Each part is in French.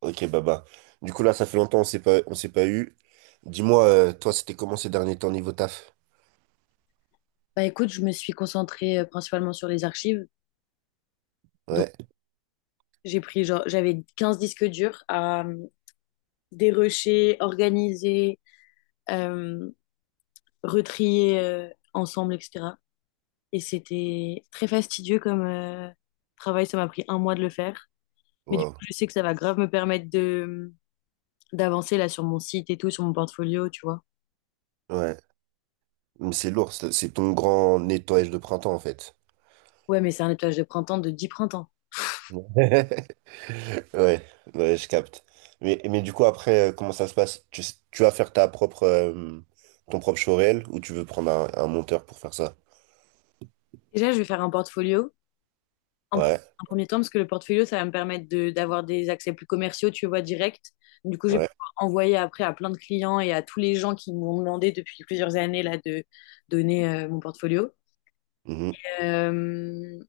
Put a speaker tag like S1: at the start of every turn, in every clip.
S1: Ok, Baba. Du coup, là, ça fait longtemps, on s'est pas eu. Dis-moi, toi, c'était comment ces derniers temps niveau taf?
S2: Bah écoute, je me suis concentrée principalement sur les archives. Donc
S1: Ouais.
S2: j'ai pris genre j'avais 15 disques durs à dérocher, organiser, euh, retrier ensemble, etc. Et c'était très fastidieux comme travail. Ça m'a pris un mois de le faire. Mais du coup,
S1: Wow.
S2: je sais que ça va grave me permettre de euh, d'avancer là sur mon site et tout, sur mon portfolio, tu vois.
S1: Ouais. Mais c'est lourd, c'est ton grand nettoyage de printemps, en fait.
S2: Ouais, mais c'est un nettoyage de printemps de 10 printemps.
S1: Ouais, ouais, je capte. Mais du coup, après, comment ça se passe? Tu vas faire ta propre, ton propre showreel ou tu veux prendre un monteur pour faire ça?
S2: Déjà, je vais faire un portfolio En, pre-
S1: Ouais,
S2: en premier temps, parce que le portfolio, ça va me permettre d'avoir des accès plus commerciaux, tu vois, direct. Du coup, je vais
S1: ouais,
S2: pouvoir envoyer après à plein de clients et à tous les gens qui m'ont demandé depuis plusieurs années là, de donner mon portfolio.
S1: mhm,
S2: Euh,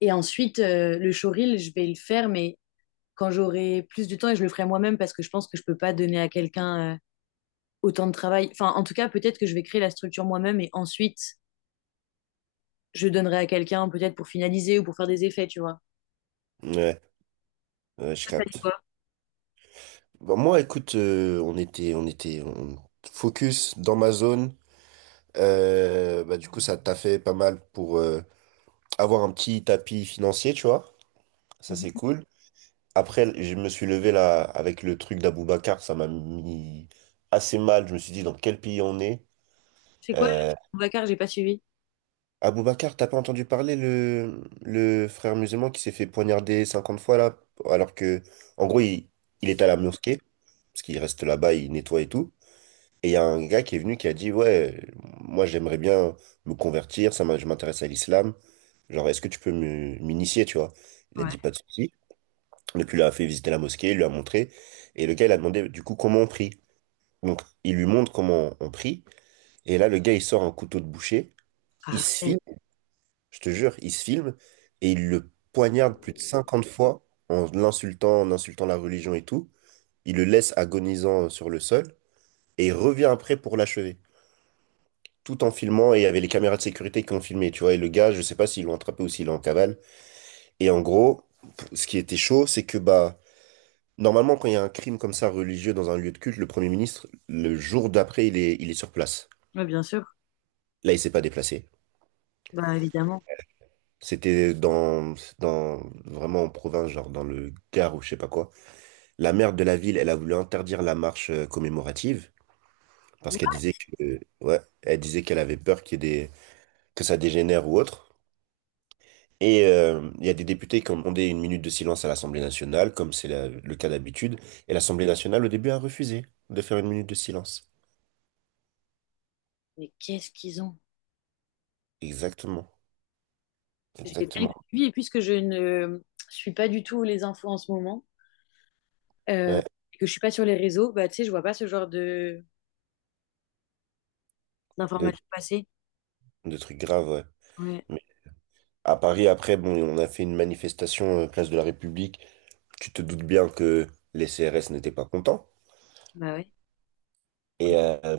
S2: et ensuite, le showreel, je vais le faire, mais quand j'aurai plus du temps, et je le ferai moi-même parce que je pense que je peux pas donner à quelqu'un autant de travail. Enfin, en tout cas, peut-être que je vais créer la structure moi-même et ensuite, je donnerai à quelqu'un peut-être pour finaliser ou pour faire des effets, tu vois.
S1: ouais, ouais, je
S2: C'est
S1: capte.
S2: quoi?
S1: Bon, moi, écoute, on était focus dans ma zone. Bah, du coup, ça t'a fait pas mal pour avoir un petit tapis financier, tu vois. Ça, c'est
S2: Mhm.
S1: cool. Après, je me suis levé là avec le truc d'Aboubacar. Ça m'a mis assez mal. Je me suis dit dans quel pays on est.
S2: C'est quoi?
S1: Euh,
S2: Le Vacar, j'ai pas suivi.
S1: Aboubacar, t'as pas entendu parler le frère musulman qui s'est fait poignarder 50 fois là? Alors que, en gros, il était à la mosquée, parce qu'il reste là-bas, il nettoie et tout. Et il y a un gars qui est venu qui a dit, ouais, moi j'aimerais bien me convertir, je m'intéresse à l'islam. Genre, est-ce que tu peux m'initier, tu vois? Il a dit pas de souci. Donc, il lui a fait visiter la mosquée, il lui a montré. Et le gars, il a demandé du coup comment on prie. Donc, il lui montre comment on prie. Et là, le gars, il sort un couteau de boucher. Il se filme,
S2: Arrête.
S1: je te jure, il se filme. Et il le poignarde plus de 50 fois en l'insultant, en insultant la religion et tout. Il le laisse agonisant sur le sol. Et il revient après pour l'achever, tout en filmant, et il y avait les caméras de sécurité qui ont filmé, tu vois. Et le gars, je sais pas s'ils l'ont attrapé ou s'il est en cavale. Et en gros, ce qui était chaud, c'est que bah normalement quand il y a un crime comme ça religieux dans un lieu de culte, le Premier ministre, le jour d'après, il est sur place.
S2: Ouais, bien sûr.
S1: Là, il s'est pas déplacé.
S2: Bah, évidemment.
S1: C'était dans vraiment en province, genre dans le Gard ou je sais pas quoi. La maire de la ville, elle a voulu interdire la marche commémorative parce
S2: What?
S1: qu'elle disait que ouais, elle disait qu'elle avait peur qu'il y ait des que ça dégénère ou autre. Et il y a des députés qui ont demandé une minute de silence à l'Assemblée nationale, comme c'est le cas d'habitude. Et l'Assemblée nationale, au début, a refusé de faire une minute de silence.
S2: Mais qu'est-ce qu'ils ont?
S1: Exactement.
S2: Je vais pas les
S1: Exactement.
S2: suivre, et puisque je ne suis pas du tout les infos en ce moment, euh,
S1: Ouais,
S2: et que je suis pas sur les réseaux, bah tu sais, je vois pas ce genre de
S1: de,
S2: d'informations passer.
S1: de trucs graves, ouais.
S2: Ouais,
S1: Mais à Paris, après, bon, on a fait une manifestation place de la République. Tu te doutes bien que les CRS n'étaient pas contents.
S2: bah ouais.
S1: Et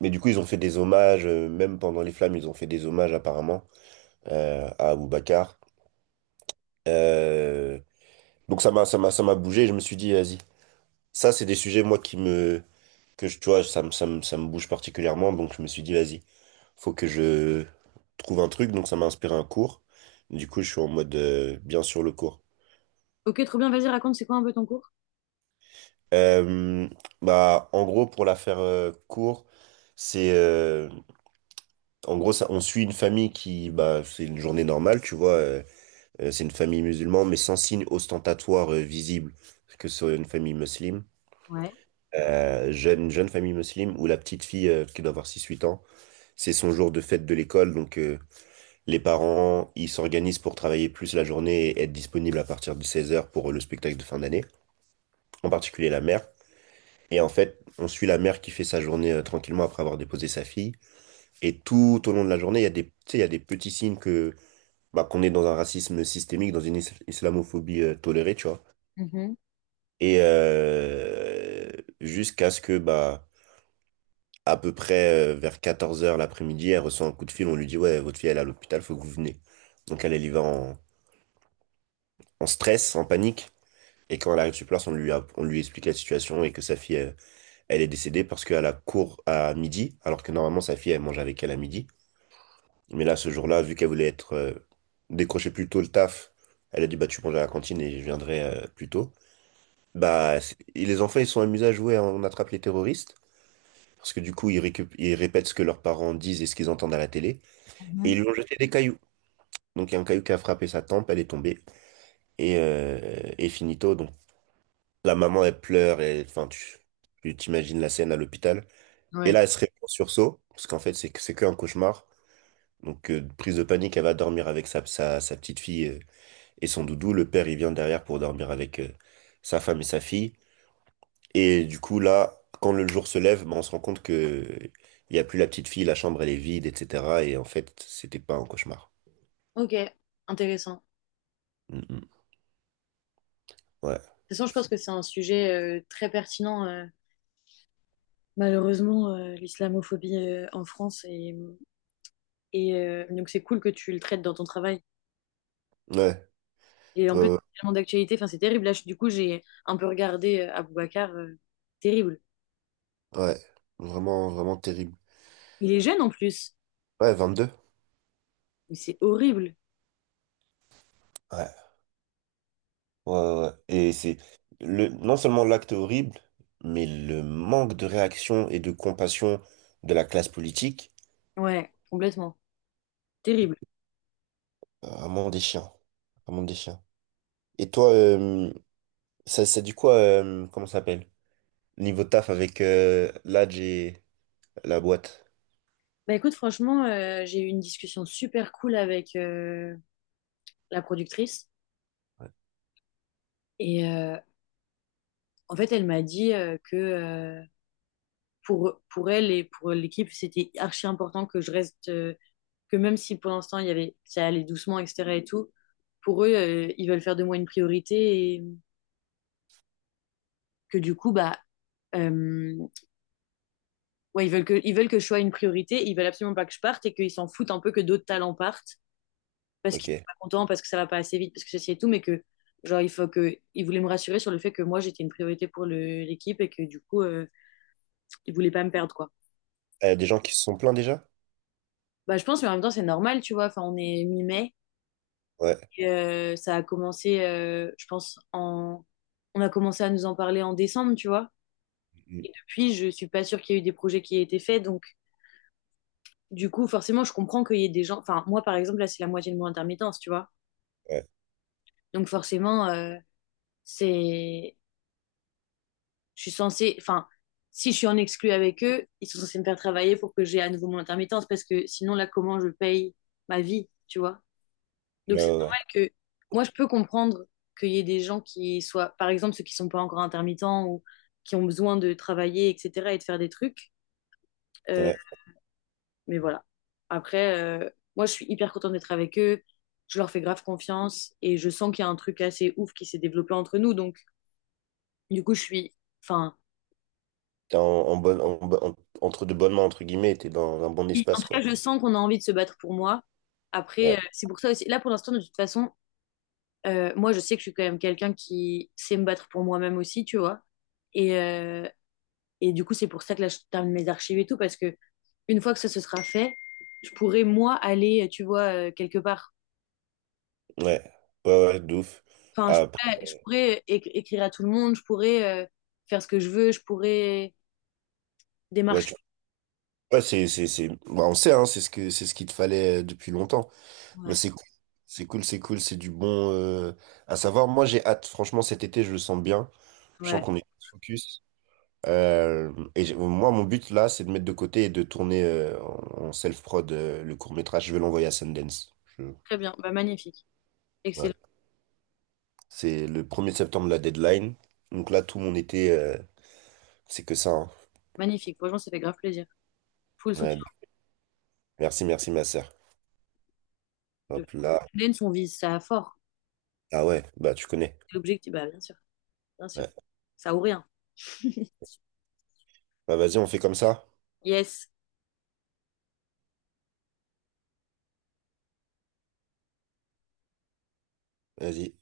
S1: mais du coup, ils ont fait des hommages, même pendant les flammes, ils ont fait des hommages apparemment à Aboubacar. Euh, donc ça m'a bougé. Je me suis dit, vas-y. Ça, c'est des sujets, moi, qui me, que je, tu vois, ça me bouge particulièrement. Donc, je me suis dit, vas-y, faut que je trouve un truc. Donc, ça m'a inspiré un cours. Du coup, je suis en mode, bien sur le cours.
S2: Ok, trop bien, vas-y, raconte, c'est quoi un peu ton cours?
S1: Euh, bah, en gros, pour la faire court, c'est, euh, en gros, ça, on suit une famille qui, bah, c'est une journée normale, tu vois. C'est une famille musulmane, mais sans signe ostentatoire visible que ce soit une famille musulmane,
S2: Ouais.
S1: jeune famille musulmane, où la petite fille qui doit avoir six huit ans. C'est son jour de fête de l'école, donc les parents, ils s'organisent pour travailler plus la journée et être disponibles à partir de 16 heures pour le spectacle de fin d'année, en particulier la mère. Et en fait, on suit la mère qui fait sa journée tranquillement après avoir déposé sa fille. Et tout au long de la journée, il y a des petits signes que bah, qu'on est dans un racisme systémique, dans une islamophobie tolérée, tu vois.
S2: Mhm,
S1: Et jusqu'à ce que bah à peu près vers 14 heures l'après-midi, elle reçoit un coup de fil, on lui dit, ouais, votre fille, elle est à l'hôpital, faut que vous venez. Donc elle y va en stress, en panique. Et quand elle arrive sur place, on lui explique la situation et que sa fille, elle est décédée parce qu'elle a cours à midi, alors que normalement sa fille, elle mange avec elle à midi. Mais là, ce jour-là, vu qu'elle voulait être décrocher plus tôt le taf, elle a dit, bah tu manges à la cantine et je viendrai plus tôt. Et les enfants, ils sont amusés à jouer à On attrape les terroristes, parce que du coup, ils ils répètent ce que leurs parents disent et ce qu'ils entendent à la télé. Et
S2: mhm.
S1: ils lui ont jeté des cailloux. Donc il y a un caillou qui a frappé sa tempe, elle est tombée. Et finito, donc la maman, elle pleure, et enfin, tu t'imagines la scène à l'hôpital. Et
S2: Ouais.
S1: là, elle se réveille en sursaut, parce qu'en fait, c'est qu'un cauchemar. Donc, prise de panique, elle va dormir avec sa petite fille et son doudou. Le père, il vient derrière pour dormir avec sa femme et sa fille. Et du coup, là, quand le jour se lève, ben on se rend compte que il n'y a plus la petite fille, la chambre, elle est vide, etc. Et en fait, c'était pas un cauchmar.
S2: Ok, intéressant.
S1: Mm, mm. Ouais.
S2: De toute façon, je pense que c'est un sujet très pertinent. Malheureusement, l'islamophobie en France. Et, et donc, c'est cool que tu le traites dans ton travail.
S1: Ouais. Ouais,
S2: Et en plus,
S1: ouais.
S2: c'est tellement d'actualité, enfin, c'est terrible. Là, du coup, j'ai un peu regardé Aboubacar, terrible.
S1: Ouais, vraiment, vraiment terrible.
S2: Il est jeune en plus,
S1: Ouais, 22.
S2: mais c'est horrible.
S1: Ouais, ouais, ouais. Et c'est le, non seulement l'acte horrible, mais le manque de réaction et de compassion de la classe politique,
S2: Ouais, complètement. Terrible.
S1: vraiment des chiens. Vraiment des chiens. Et toi, comment ça s'appelle? Niveau taf avec l'Adj et la boîte.
S2: Bah écoute, franchement, j'ai eu une discussion super cool avec la productrice. Et en fait, elle m'a dit que pour elle et pour l'équipe, c'était archi important que je reste, que même si pour l'instant, il y avait, ça allait doucement, etc. et tout, pour eux, ils veulent faire de moi une priorité et que du coup, bah. euh, ouais, ils veulent que je sois une priorité, ils veulent absolument pas que je parte et qu'ils s'en foutent un peu que d'autres talents partent parce qu'ils sont
S1: Ok.
S2: pas contents, parce que ça va pas assez vite, parce que ceci et tout, mais que genre il faut que ils voulaient me rassurer sur le fait que moi j'étais une priorité pour l'équipe et que du coup ils voulaient pas me perdre quoi.
S1: Des gens qui se sont plaints déjà?
S2: Bah je pense mais en même temps c'est normal tu vois, enfin on est mi-mai
S1: Ouais.
S2: et, ça a commencé je pense en on a commencé à nous en parler en décembre, tu vois.
S1: Mm.
S2: Et depuis, je suis pas sûre qu'il y ait eu des projets qui aient été faits donc du coup forcément je comprends qu'il y ait des gens enfin moi par exemple là c'est la moitié de mon intermittence, tu vois.
S1: Ouais.
S2: Donc forcément, c'est, je suis censée, enfin, si je suis en exclu avec eux, ils sont censés me faire travailler pour que j'ai à nouveau mon intermittence parce que sinon là, comment je paye ma vie, tu vois? Donc
S1: Ouais,
S2: c'est
S1: ouais, ouais.
S2: normal que moi, je peux comprendre qu'il y ait des gens qui soient, par exemple, ceux qui sont pas encore intermittents ou qui ont besoin de travailler, etc., et de faire des trucs. Euh,
S1: Ouais.
S2: mais voilà. Après, moi, je suis hyper contente d'être avec eux. Je leur fais grave confiance et je sens qu'il y a un truc assez ouf qui s'est développé entre nous. Donc, du coup, je suis, enfin,
S1: T'es en entre de bonnes mains, entre guillemets, t'es dans un bon
S2: et en
S1: espace,
S2: tout cas,
S1: quoi.
S2: je sens qu'on a envie de se battre pour moi. Après,
S1: Ouais.
S2: c'est pour ça aussi. Là, pour l'instant, de toute façon, moi, je sais que je suis quand même quelqu'un qui sait me battre pour moi-même aussi, tu vois. Et, euh, et du coup, c'est pour ça que là, je termine mes archives et tout, parce que une fois que ça se sera fait, je pourrais, moi, aller, tu vois, quelque part.
S1: Ouais, ouais, ouais, de ouf.
S2: Enfin,
S1: Après,
S2: je pourrais écrire à tout le monde, je pourrais faire ce que je veux, je pourrais
S1: ouais,
S2: démarcher.
S1: ouais, c'est... bah, on sait, hein, c'est ce qu'il te fallait depuis longtemps. Bah,
S2: Ouais,
S1: c'est cool, c'est cool, c'est cool, c'est du bon à savoir. Moi, j'ai hâte. Franchement, cet été, je le sens bien. Je sens
S2: ouais.
S1: qu'on est focus. Et moi, mon but là, c'est de mettre de côté et de tourner en self-prod le court-métrage. Je vais l'envoyer à Sundance. Je-
S2: Très bien. Bah, magnifique.
S1: Ouais.
S2: Excellent.
S1: C'est le premier septembre, la deadline. Donc là, tout mon été, c'est que ça, hein.
S2: Magnifique. Franchement, ça fait grave plaisir. Full
S1: Ouais,
S2: soutien.
S1: merci, merci, ma sœur.
S2: De
S1: Hop là.
S2: Lens, on vise ça fort.
S1: Ah ouais, bah tu connais.
S2: L'objectif, bah, bien sûr, bien sûr.
S1: Ouais.
S2: Ça ou rien.
S1: Bah vas-y, on fait comme ça.
S2: Yes.
S1: Vas-y.